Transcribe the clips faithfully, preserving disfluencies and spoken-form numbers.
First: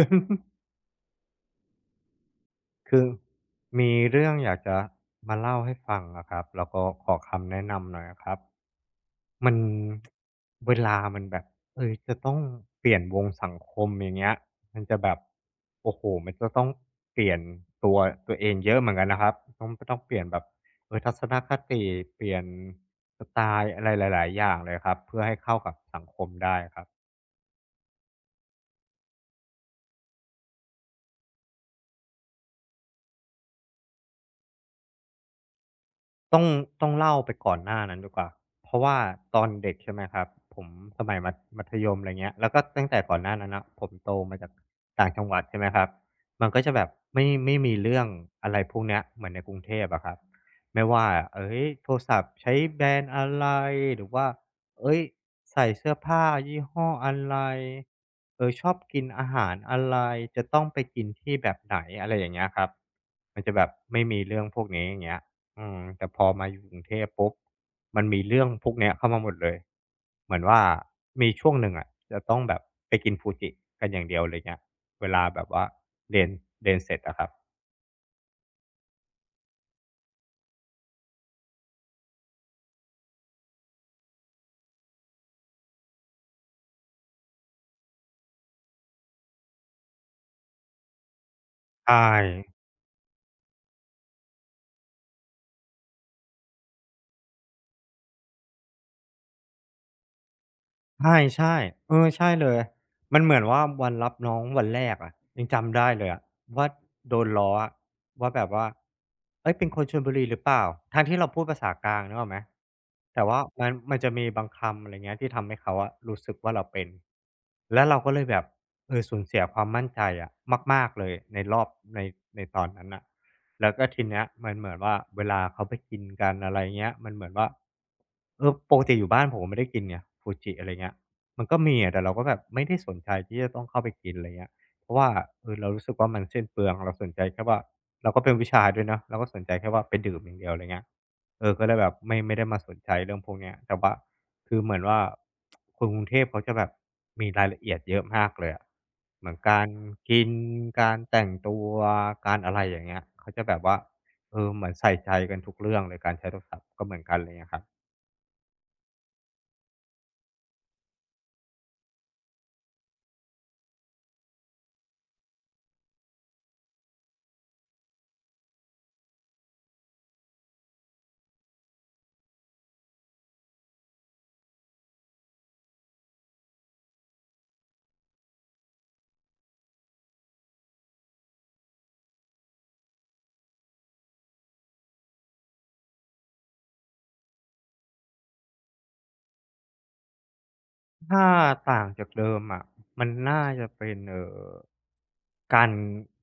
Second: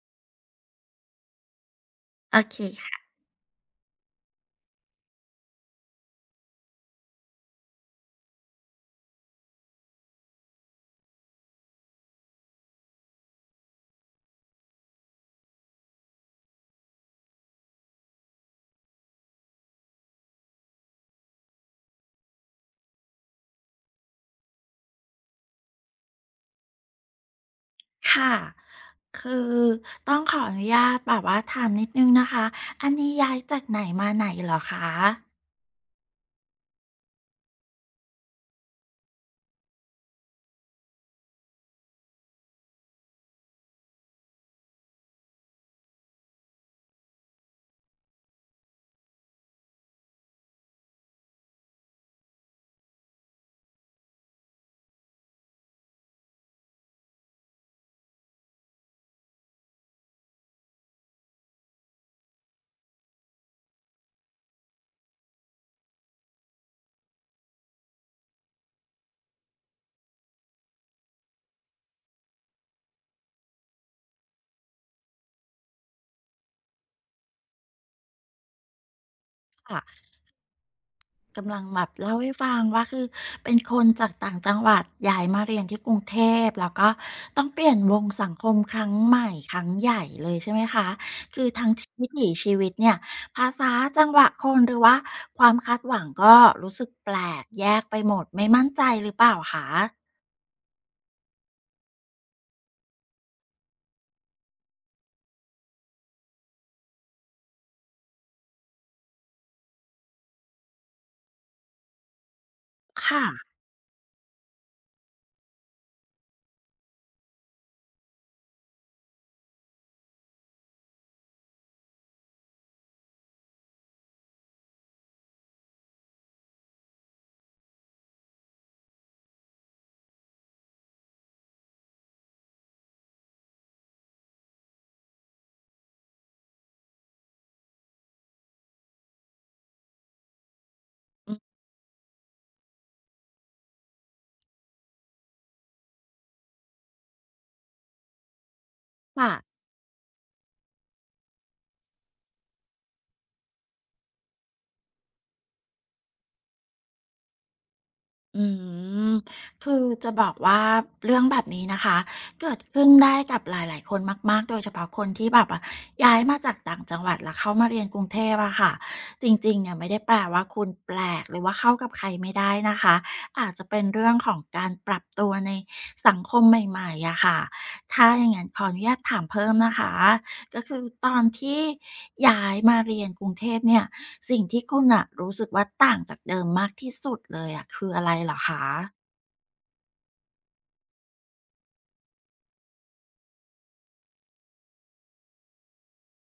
คือมีเรื่องอยากจะมาเล่าให้ฟังอะครับแล้วก็ขอคำแนะนำหน่อยอะครับมัน เวลามันแบบเออจะต้องเปลี่ยนวงสังคมอย่างเงี้ยมันจะแบบโอ้โหมันจะต้องเปลี่ยนตัวตัวเองเยอะเหมือนกันนะครับต้องต้องเปลี่ยนแบบเออทัศนคติเปลี่ยนสไตล์อะไรหลายๆอย่างเลยครับเพื่อให้เข้ากับสังคมได้ครับ ค่ะ คือต้องขออนุญาตแบบว่าถามนิดนึงนะคะ อันนี้ย้ายจากไหนมาไหนเหรอคะต้องต้องเล่าไปก่อนหน้านั้นดีกว่าเพราะว่าตอนเด็กใช่ไหมครับผมสมัยมัธมัธยมอะไรเงี้ยแล้วก็ตั้งแต่ก่อนหน้านั้นน่ะผมโตมาจากต่างจังหวัดใช่ไหมครับมันก็จะแบบไม่ไม่มีเรื่องอะไรพวกเนี้ยเหมือนในกรุงเทพอะครับไม่ว่าเฮ้ยโทรศัพท์ใช้แบรนด์อะไรหรือว่าเฮ้ยใส่เสื้อผ้ายี่ห้ออะไรเออชอบกินอาหารอะไรจะต้องไปกินที่แบบไหนอะไรอย่างเงี้ยครับมันจะแบบไม่มีเรื่องพวกนี้อย่างเงี้ย อืมแต่พอมาอยู่กรุงเทพปุ๊บมันมีเรื่องพวกเนี้ยเข้ามาหมดเลย เหมือนว่ามีช่วงหนึ่งอะจะต้องแบบไปกินฟูจิกันอย่างเดียวเลยเงี้ยเวลาแบบว่าเรียนเรียนเสร็จอะครับค่ะกำลังแบบเล่าให้ฟังว่าคือเป็นคนจากต่างจังหวัดย้ายมาเรียนที่กรุงเทพแล้วก็ต้องเปลี่ยนวงสังคมครั้งใหม่ครั้งใหญ่เลยใช่ไหมคะ คือทั้งทใช่ วิถีชีวิตเนี่ย ภาษาจังหวะคนหรือว่าความคาดหวังก็รู้สึกแปลกแยกไปหมดไม่มั่นใจหรือเปล่าคะใช่ใช่เออใช่เลยมันเหมือนว่าวันรับน้องวันแรกอะยังจำได้เลยอะว่าโดนล้ออะว่าแบบว่าเฮ้ยเป็นคนชลบุรีหรือเปล่าทั้งที่เราพูดภาษากลางนึกออกไหมค่ะแต่ว่ามันมันจะมีบางคำอะไรเงี้ยที่ทำให้เขาอะรู้สึกว่าเราเป็นแล้วเราก็เลยแบบเออสูญเสียความมั่นใจอะมากๆเลยในรอบในในตอนนั้นน่ะ แล้วก็ทีเนี้ยมันเหมือนว่าเวลาเขาไปกินกันอะไรเงี้ยมันเหมือนว่าเออปกติอยู่บ้านผมไม่ได้กินไงฟูจิอะไรเงี้ยมันก็มีอะแต่เราก็แบบไม่ได้สนใจที่จะต้องเข้าไปกินอะไรเงี้ยเพราะว่าเออเรารู้สึกว่ามันสิ้นเปลืองเราสนใจแค่ว่าเราก็เป็นผู้ชายด้วยเนาะเราก็สนใจแค่ว่าไปดื่มอย่างเดียวอะไรเงี้ยอืมเออก็เลยแบบไม่ไม่ได้มาสนใจเรื่องพวกเนี้ยแต่ว่า คือเหมือนว่าคนกรุงเทพเขาจะแบบมีรายละเอียดเยอะมากเลยอะเหค่ะ มือนการกินการแต่งตัวการอะไรอย่างเงี้ยเขาจะแบบว่าเออเหมือนใส่ใจกันทุกเรื่องเลยการใช้โทรศัพท์ก็เหมือนกันไรเงี้ยครับ อืมคือจะบอกว่าเรื่องแบบนี้นะคะเกิดขึ้นได้กับหลายๆคนมากๆโดยเฉพาะคนที่แบบว่าย้ายมาจากต่างจังหวัดแล้วเข้ามาเรียนกรุงเทพอะค่ะจริงๆเนี่ยไม่ได้แปลว่าคุณแปลกหรือว่าเข้ากับใครไม่ได้นะคะอาจจะเป็นเรื่องของการปรับตัวในสังคมใหม่ๆอะค่ะถ้าอย่างงั้นขออนุญาตถามเพิ่มนะคะ ก็คือตอนที่ย้ายมาเรียนกรุงเทพเนี่ยสิ่งที่คุณน่ะรู้สึกว่าต่างจากเดิมมากที่สุดเลยอะคืออะไรเหรอคะถ้าต่างจากเดิมอะมันน่าจะเป็นเอ่อการ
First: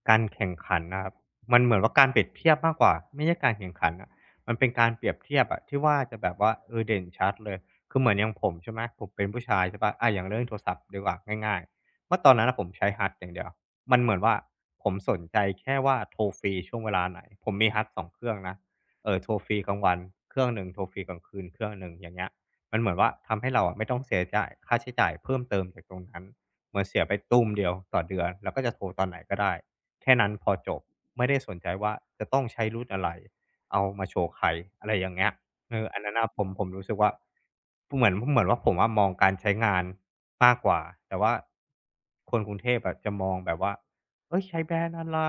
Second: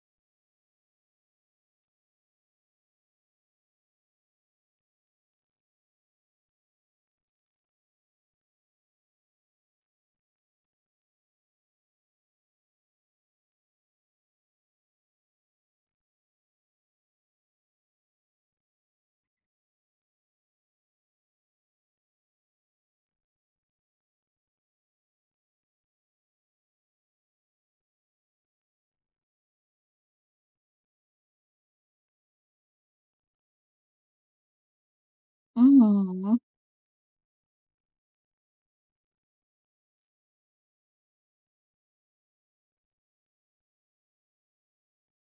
การแข่งขันนะครับมันเหมือนว่าการเปรียบเทียบมากกว่าไม่ใช่การแข่งขันนะมันเป็นการเปรียบเทียบอะที่ว่าจะแบบว่าเออเด่นชัดเลยคือเหมือนอย่างผมใช่ไหมผมเป็นผู้ชายใช่เปล่าอาอย่างเรื่องโทรศัพท์ดีกว่าง่ายๆเมื่อตอนนั้นน่ะผมใช้ เอช ยู ดี อย่างเดียวมันเหมือนว่าผมสนใจแค่ว่าโทรฟรีช่วงเวลาไหนผมมี เอช ยู ดี สองเครื่องนะเอ่อโทรฟรีกลางวันเครื่องหนึ่งโทรฟรีกลางคืนเครื่องหนึ่งอย่างเงี้ย มันเหมือนว่าทำให้เราอะไม่ต้องเสียจ่ายค่าใช้จ่ายเพิ่มเติมจากตรงนั้นเหมือนเสียไปตูมเดียวต่อเดือนแล้วก็จะโทรตอนไหนก็ได้แค่นั้นพอจบไม่ได้สนใจว่าจะต้องใช้รู u t อะไรเอามาโชว์ใครอะไรอย่างเงี้ยอือเออฮึอันนั้นน่ะผมผมรู้สึกว่าเหมือนเหมือนว่าผมอะมองการใช้งานมากกว่าแต่ว่าคนกรุงเทพอะจะมองแบบว่าเฮ้ยใช้แบรนด์อะไร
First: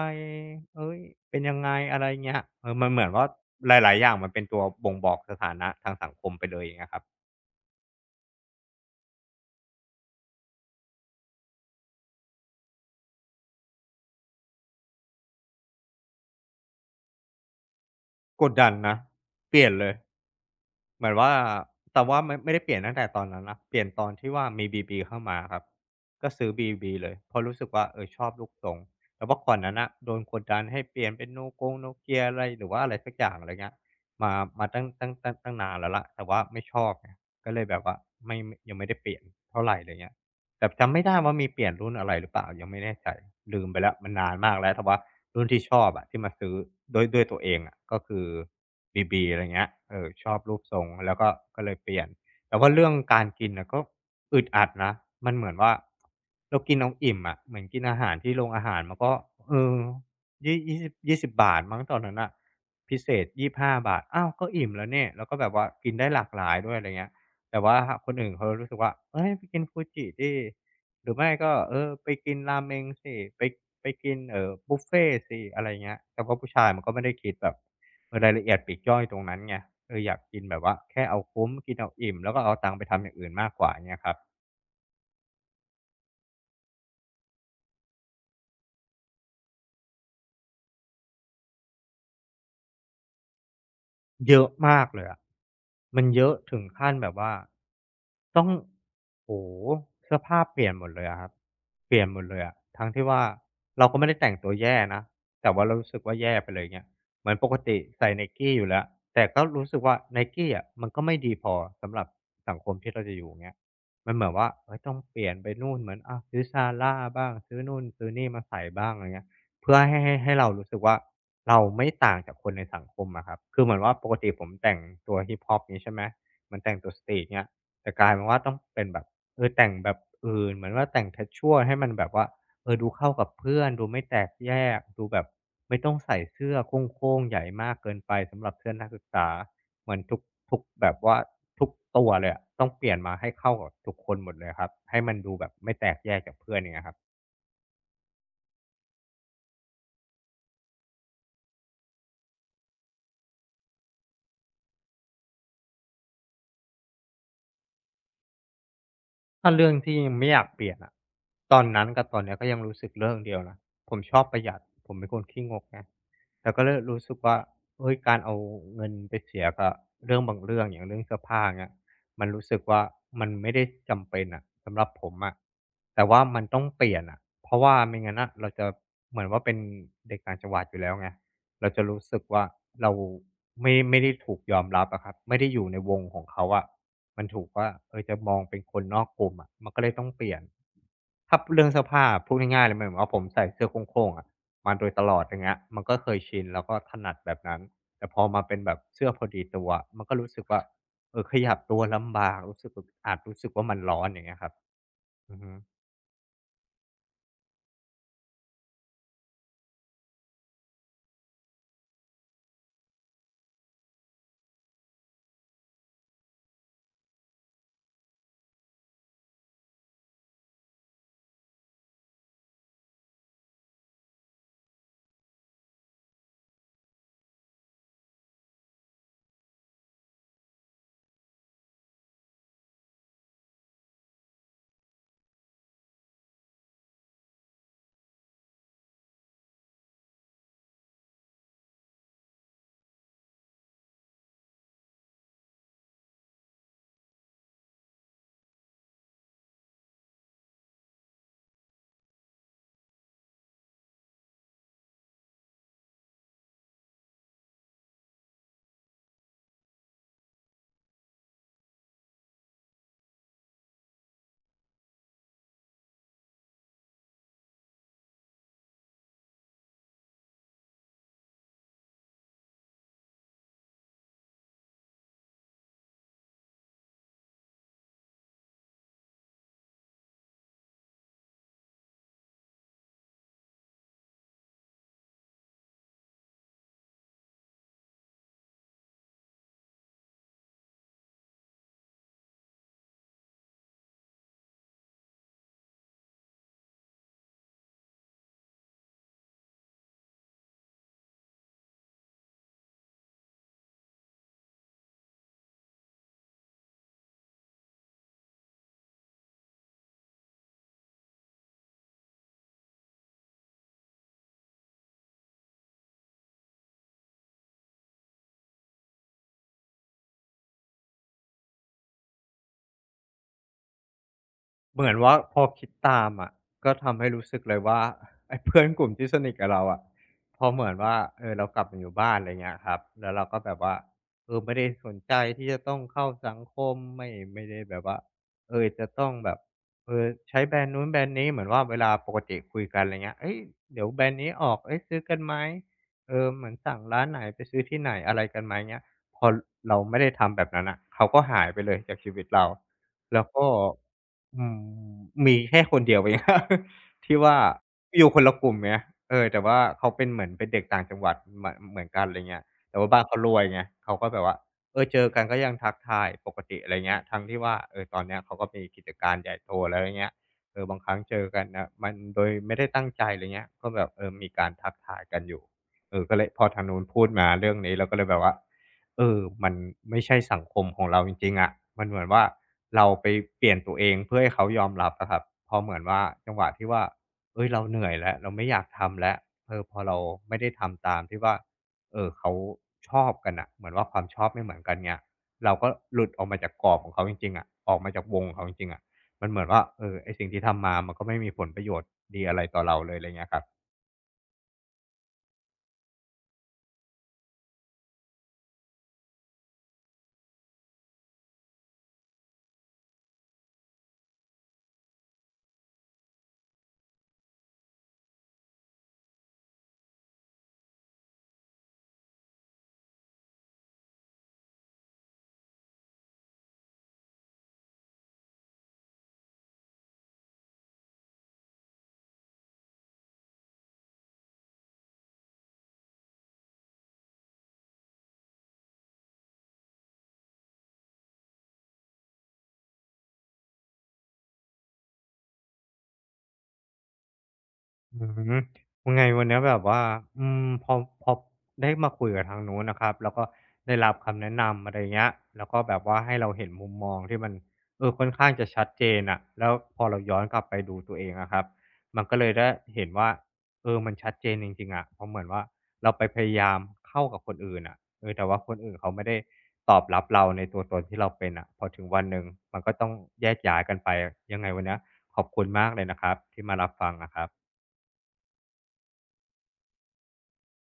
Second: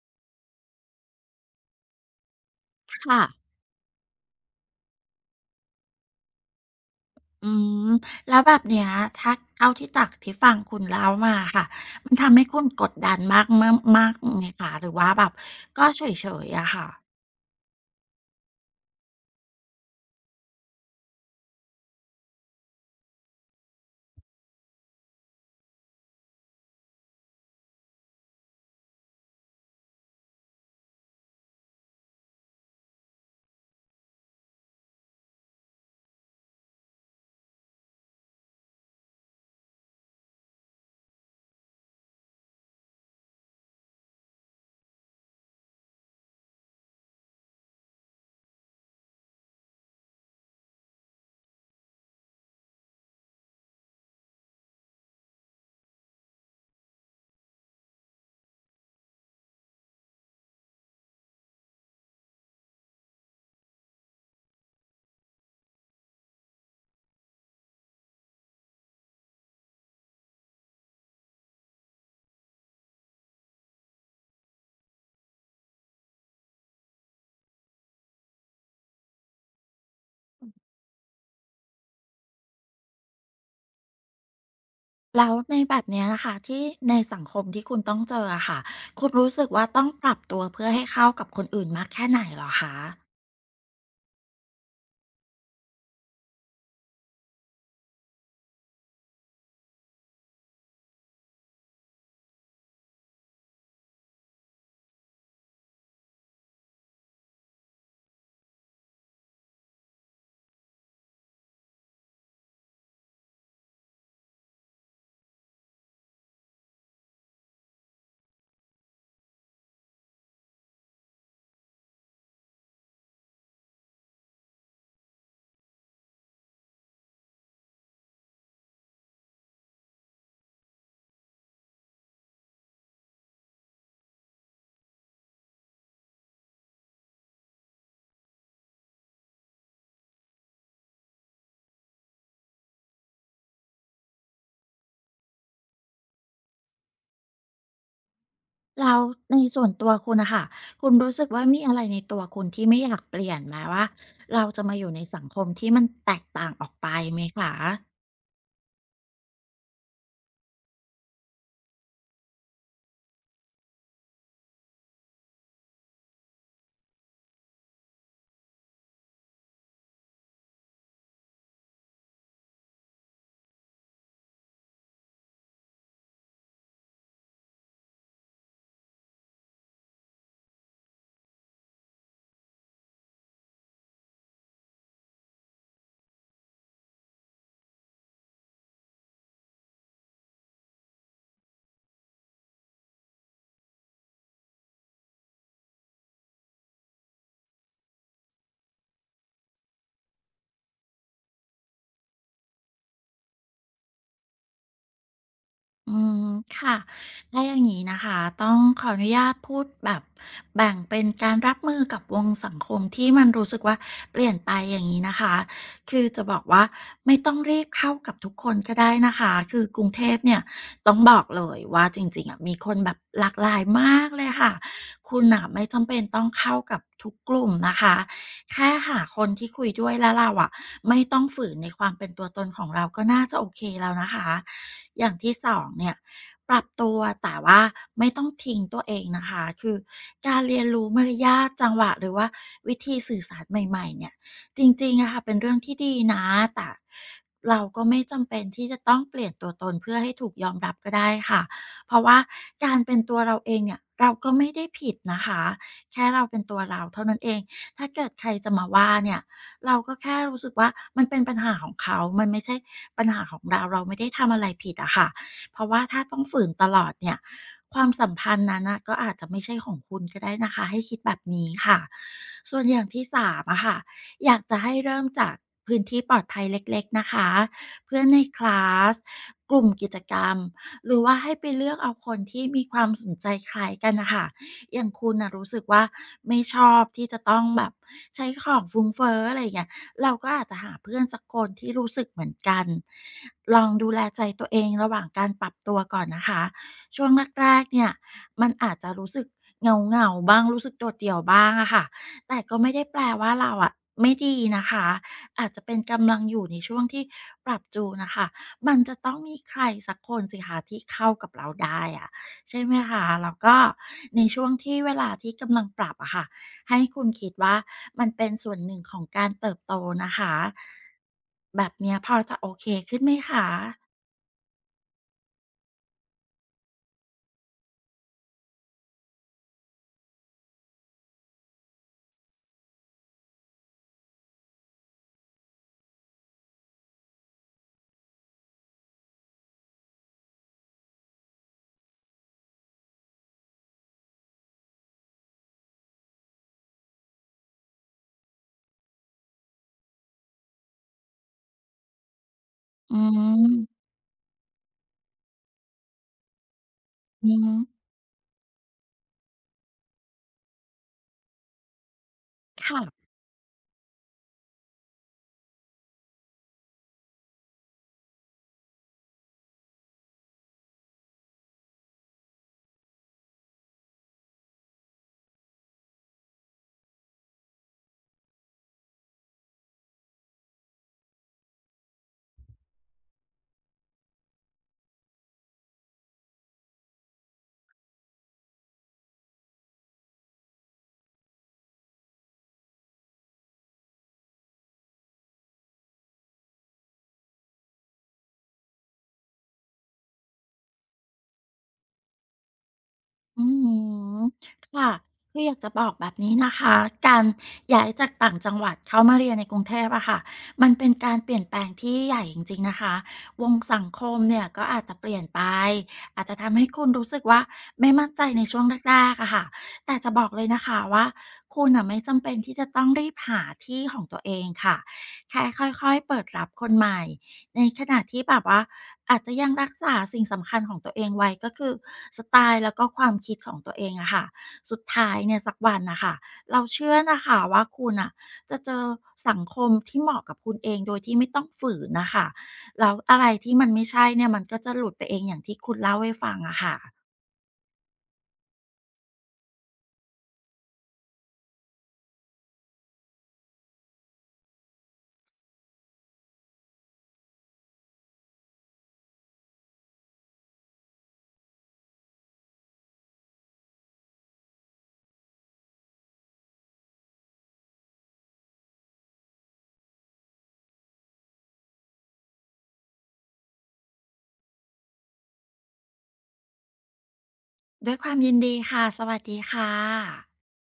เฮ้ยเป็นยังไงอะไรเงี้ยเออมันเหมือนค่ะว่าหลายๆอย่างมันเป็นตัวบ่งบอกสถานะทางสังคมไปเลยอย่างเงี้ยครับ อืมแล้วแบบเนี้ยถ้าเท่าที่จากที่ฟังคุณเล่ามาค่ะมันทำให้คุณกดดันมากเม่มมากไหมคะหรือว่าแบบก็เฉยๆอะค่ะกดดันนะเปลี่ยนเลยเหมือนว่าแต่ว่าไม่ไม่ได้เปลี่ยนตั้งแต่ตอนนั้นนะเปลี่ยนตอนที่ว่ามี บี บี เข้ามาครับก็ซื้อ บี บี เลยเพราะรู้สึกว่าเออชอบลูกทรงแต่ว่าก่อนนั้นน่ะโดนกดดันให้เปลี่ยนเป็นโนกง Nokia อะไรหรือว่าอะไรสักอย่างอะไรเงี้ยมามาตั้งตั้งตั้งตั้งนานแล้วล่ะแต่ว่าไม่ชอบไงก็เลยแบบว่าไม่ยังไม่ได้เปลี่ยนเท่าไรไรเงี้ย แต่จำไม่ได้ว่ามีเปลี่ยนรุ่นอะไรหรือเปล่ายังไม่แน่ใจลืมไปแล้วมันนานมากแล้วแต่ว่ารุ่นที่ชอบอะที่มาซื้อด้วยด้วยตัวเองอะก็คือ บี บี อะไรเงี้ยเออชอบรูปทรงแล้วก็ก็เลยเปลี่ยนแต่ว่าเรื่องการกินน่ะก็อึดอัดนะมันเหมือนว่าเรากินเอาอิ่มอะเหมือนกินอาหารที่โรงอาหารมันก็เออยี่ยี่ ยี่สิบบยี่สิบบาทมั้งตอนนั้นน่ะพิเศษยี่บห้าบาทอ้าวก็อิ่มแล้วเนี่ยแล้วก็แบบว่ากินได้หลากหลายด้วยอะไรเงี้ย แต่ว่าคนอื่นเขารู้สึกว่าเฮ้ยไปกินฟูจิดิ หรือไม่ก็เออไปกินราเมงสิ ไปไปกินเอ่อบุฟเฟต์สิอะไรเงี้ยแต่ว่าผู้ชายมันก็ไม่ได้คิดแบบเออรายละเอียดปลีกย่อยตรงนั้นไงเอออยากกินแบบว่าแค่เอาคุ้มกินเอาอิ่มแล้วก็เอาตังค์ไปทำอย่างอื่นมากกว่าเงี้ยครับ แล้วในแบบเนี้ยค่ะที่ในสังคมที่คุณต้องเจออะค่ะคุณรู้สึกว่าต้องปรับตัวเพื่อให้เข้ากับคนอื่นมากแค่ไหนเหรอคะ เยอะมากเลยอะมันเยอะถึงขั้นแบบว่าต้องโอ้โฮเสื้อผ้าเปลี่ยนหมดเลยอะครับเปลี่ยนหมดเลยอะทั้งที่ว่าเราก็ไม่ได้แต่งตัวแย่นะแต่ว่าเรารู้สึกว่าแย่ไปเลยเงี้ยเหมือนปกติใส่ Nike อยู่แล้วแต่ก็รู้สึกว่า Nike อะมันก็ไม่ดีพอสำหรับสังคมที่เราจะอยู่เงี้ยมันเหมือนว่าเฮ้ยต้องเปลี่ยนไปนู่นเหมือนอาซื้อ Zara บ้างซื้อนู่นซื้อนี่มาใส่บ้างอะไรเงี้ย เพื่อให้ให้ให้เรารู้สึกว่าเราไม่ต่างจากคนในสังคมอะครับคือเหมือนว่าปกติผมแต่งตัวฮิปฮอปนี้ใช่ไหม มันแต่งตัวสตรีทเนี้ยแต่กลายเป็นว่าต้องเป็นแบบเออแต่งแบบอื่นเหมือนว่าแต่ง c a ชช a วลให้มันแบบว่าเออดูเข้ากับเพื่อนดูไม่แตกแยกดูแบบไม่ต้องใส่เสื้อโค้งๆใหญ่มากเกินไปสำหรับเพื่อนนักศึกษาเหมือนทุกทุกแบบว่าทุกตัวเลยอะต้องเปลี่ยนมาให้เข้ากับทุกคนหมดเลยครับให้มันดูแบบไม่แตกแยกจากเพื่อนอย่างเงี้ยครับ แล้วในส่วนตัวคุณนะคะ คุณรู้สึกว่ามีอะไรในตัวคุณที่ไม่อยากเปลี่ยนไหมว่าเราจะมาอยู่ในสังคมที่มันแตกต่างออกไปไหมคะ ถ้าเรื่องที่ยังไม่อยากเปลี่ยนอะตอนนั้นกับตอนเนี้ยก็ยังรู้สึกเรื่องเดียวนะผมชอบประหยัดผมเป็นคนขี้งกไงแต่ก็เลยรู้สึกว่าเฮ้ยการเอาเงินไปเสียกับเรื่องบางเรื่องอย่างเรื่องเสื้อผ้าเงี้ยมันรู้สึกว่ามันไม่ได้จำเป็นอะสำหรับผมอะแต่ว่ามันต้องเปลี่ยนอะเพราะว่าไม่งั้นน่ะเราจะเหมือนว่าเป็นเด็กต่างจังหวัดอยู่แล้วไงเราจะรู้สึกว่าเราไม่ไม่ได้ถูกยอมรับอะครับไม่ได้อยู่ในวงของเขาอะ มันถูกว่าเออจะมองเป็นคนนอกกลุ่มอะมันก็เลยต้องเปลี่ยนถ้าเรื่องเสื้อผ้าพูดง่ายๆเลยหมายถึงว่าผมใส่เสื้อโคร่งๆอะมาโดยตลอดอย่างเงี้ยมันก็เคยชินแล้วก็ถนัดแบบนั้นแต่พอมาเป็นแบบเสื้อพอดีตัวอะมันก็รู้สึกว่าเออขยับตัวลำบากรู้สึกอึดอัดรู้สึกว่ามันร้อนอย่างเงี้ยครับอือฮึ อืมค่ะถ้าอย่างนี้นะคะ ต้องขออนุญาตพูดแบบแบ่งเป็นการรับมือกับวงสังคมที่มันรู้สึกว่าเปลี่ยนไปอย่างนี้นะคะ คือจะบอกว่าไม่ต้องรีบเข้ากับทุกคนก็ได้นะคะ คือกรุงเทพเนี่ยต้องบอกเลยว่าจริงๆอะมีคนแบบหลากหลายมากเลยค่ะคุณอ่ะไม่จำเป็นต้องเข้ากับทุกกลุ่มนะคะ แค่หาคนที่คุยด้วยแล้วเราอะไม่ต้องฝืนในความเป็นตัวตนของเราก็น่าจะโอเคแล้วนะคะอย่างที่สองเนี่ยปรับตัวแต่ว่าไม่ต้องทิ้งตัวเองนะคะคือการเรียนรู้มารยาทจังหวะหรือว่าวิธีสื่อสารใหม่ๆเนี่ยจริงๆอะค่ะเป็นเรื่องที่ดีนะแต่เราก็ไม่จำเป็นที่จะต้องเปลี่ยนตัวตนเพื่อให้ถูกยอมรับก็ได้ค่ะเพราะว่าการเป็นตัวเราเองเนี่ยเราก็ไม่ได้ผิดนะคะแค่เราเป็นตัวเราเท่านั้นเอง ถ้าเกิดใครจะมาว่าเนี่ยเราก็แค่รู้สึกว่ามันเป็นปัญหาของเขา มันไม่ใช่ปัญหาของเราเราไม่ได้ทำอะไรผิดอะค่ะเพราะว่าถ้าต้องฝืนตลอดเนี่ยความสัมพันธ์นั้นน่ะก็อาจจะไม่ใช่ของคุณก็ได้นะคะให้คิดแบบนี้ค่ะส่วนอย่างที่สามอะค่ะอยากจะให้เริ่มจากพื้นที่ปลอดภัยเล็กๆนะคะเพื่อนในคลาสกลุ่มกิจกรรมหรือว่าให้ไปเลือกเอาคนที่มีความสนใจคล้ายกันน่ะค่ะ อย่างคุณนะรู้สึกว่าไม่ชอบที่จะต้องแบบใช้ของฟุ้งเฟ้ออะไรอย่างเงี้ยเราก็อาจจะหาเพื่อนสักคนที่รู้สึกเหมือนกันลองดูแลใจตัวเองระหว่างการปรับตัวก่อนนะคะช่วงแรกๆเนี่ยมันอาจจะรู้สึกเหงาๆบ้างรู้สึกโดดเดี่ยวบ้างอะค่ะแต่ก็ไม่ได้แปลว่าเราอะไม่ดีนะคะอาจจะเป็นกำลังอยู่ในช่วงที่ปรับจูนนะคะมันจะต้องมีใครสักคนสิคะที่เข้ากับเราได้อะ ใช่ไหมคะแล้วก็ในช่วงที่เวลาที่กำลังปรับอะค่ะให้คุณคิดว่ามันเป็นส่วนหนึ่งของการเติบโตนะคะแบบเนี้ยพอจะโอเคขึ้นไหมคะเหมือนว่าพอคิดตามอะก็ทำให้รู้สึกเลยว่า ไอ้เพื่อนกลุ่มที่สนิทกับเราอะพอเหมือนว่าเออเรากลับมาอยู่บ้านอะไรเงี้ยครับแล้วเราก็แบบว่าเออไม่ได้สนใจที่จะต้องเข้าสังคมไม่ไม่ได้แบบว่าเออจะต้องแบบเออใช้แบรนด์นู้นแบรนด์นี้เหมือนว่าเวลาปกติคุยกันอะไรเงี้ยเอ้ยเดี๋ยวแบรนด์นี้ออกเอ้ยซื้อกันไหมเออเหมือนสั่งร้านไหนไปซื้อที่ไหนอะไรกันไหมเงี้ยพอเราไม่ได้ทำแบบนั้นอ่ะเขาก็หายไปเลยจากชีวิตเราอืแล้วก็ มอืมมีแค่คนเดียวเอง ครับที่อือว่าฮึอยู่คนละกลุ่มไงเออแต่ว่าเขาเป็นเหมือนเป็นเด็กต่างจังหวัดเหมือนเหมือนกันอะไรเงี้ยแต่ว่าบ้านค่ะ เขารวยไงเขาก็แบบว่าเออเจอกันก็ยังทักทายปกติอะไรเงี้ยทั้งที่ว่าเออตอนเนี้ยเขาก็มีกิจการใหญ่โตแล้วอย่างเงี้ยเออบางครั้งเจอกันน่ะมันโดยไม่ได้ตั้งใจอะไรเงี้ยก็แบบเออมีการทักทายกันอยู่เออก็เลยพอทางนู้นพูดมาเรื่องนี้เราก็เลยแบบว่า เออมันไม่ใช่สังคมของเราจริงๆอะมันเหมือนว่าเราไปเปลี่ยนตัวเองเพื่อให้เขายอมรับอะครับพอเหมือนว่าจังหวะที่ว่าเฮ้ยเราเหนื่อยแล้วเราไม่อยากทำแล้วเออพอเราไม่ได้ทำตามที่ว่าเอ่อเขาชอบกันน่ะเหมือนว่าความชอบไม่เหมือนกันเนี่ยเราก็หลุดออกมาจากกรอบของเขาจริงๆอะออกมาจากวงของเขาจริงๆอะมันเหมือนว่าเออไอ้สิ่งที่ทำมามันก็ไม่มีผลประโยชน์ดีอะไรต่อเราเลยไรเงี้ยครัอืบ มค่ะคืออยากจะบอกแบบนี้นะคะการย้ายจากต่างจังหวัดเข้ามาเรียนในกรุงเทพอะค่ะมันเป็นการเปลี่ยนแปลงที่ใหญ่จริงๆนะคะวงสังคมเนี่ยก็อาจจะเปลี่ยนไปอาจจะทำให้คุณรู้สึกว่าไม่มั่นใจในช่วงแรกๆอะค่ะแต่จะบอกเลยนะคะว่าคุณนะไม่จำเป็นที่จะต้องรีบหาที่ของตัวเองค่ะแค่ค่อยๆเปิดรับคนใหม่ ในขณะที่แบบว่าอาจจะยังรักษาสิ่งสำคัญของตัวเองไว้ก็คือสไตล์แล้วก็ความคิดของตัวเองอะค่ะสุดท้ายเนี่ยสักวันน่ะค่ะเราเชื่อนะคะว่าคุณน่ะจะเจอสังคมที่เหมาะกับคุณเองโดยที่ไม่ต้องฝืนน่ะค่ะแล้วอะไรที่มันไม่ใช่เนี่ยมันก็จะหลุดไปเองอย่างที่คุณเล่าให้ฟังอะค่ะอืมยังไงวันเนี้ยแบบว่าอืมพอพอได้มาคุยกับทางนู้นนะครับแล้วก็ได้รับคำแนะนำอะไรเงี้ยแล้วก็แบบว่าให้เราเห็นมุมมองที่มันเออค่อนข้างจะชัดเจนอะแล้วพอเราย้อนกลับไปดูตัวเองอะครับมันก็เลยได้เห็นว่าเออมันชัดเจนจริงๆอะเพราะเหมือนว่าเราไปพยายามเข้ากับคนอื่นอะเออแต่ว่าคนอื่นเขาไม่ได้ตอบรับเราในตัวตนที่เราเป็นอะพอถึงวันหนึ่งมันก็ต้องแยกย้ายกันไปยังไงวันเนี้ยขอบคุณมากเลยนะครับที่มารับฟังนะครับด้วยความยินดีค่ะสวัสดีค่ะ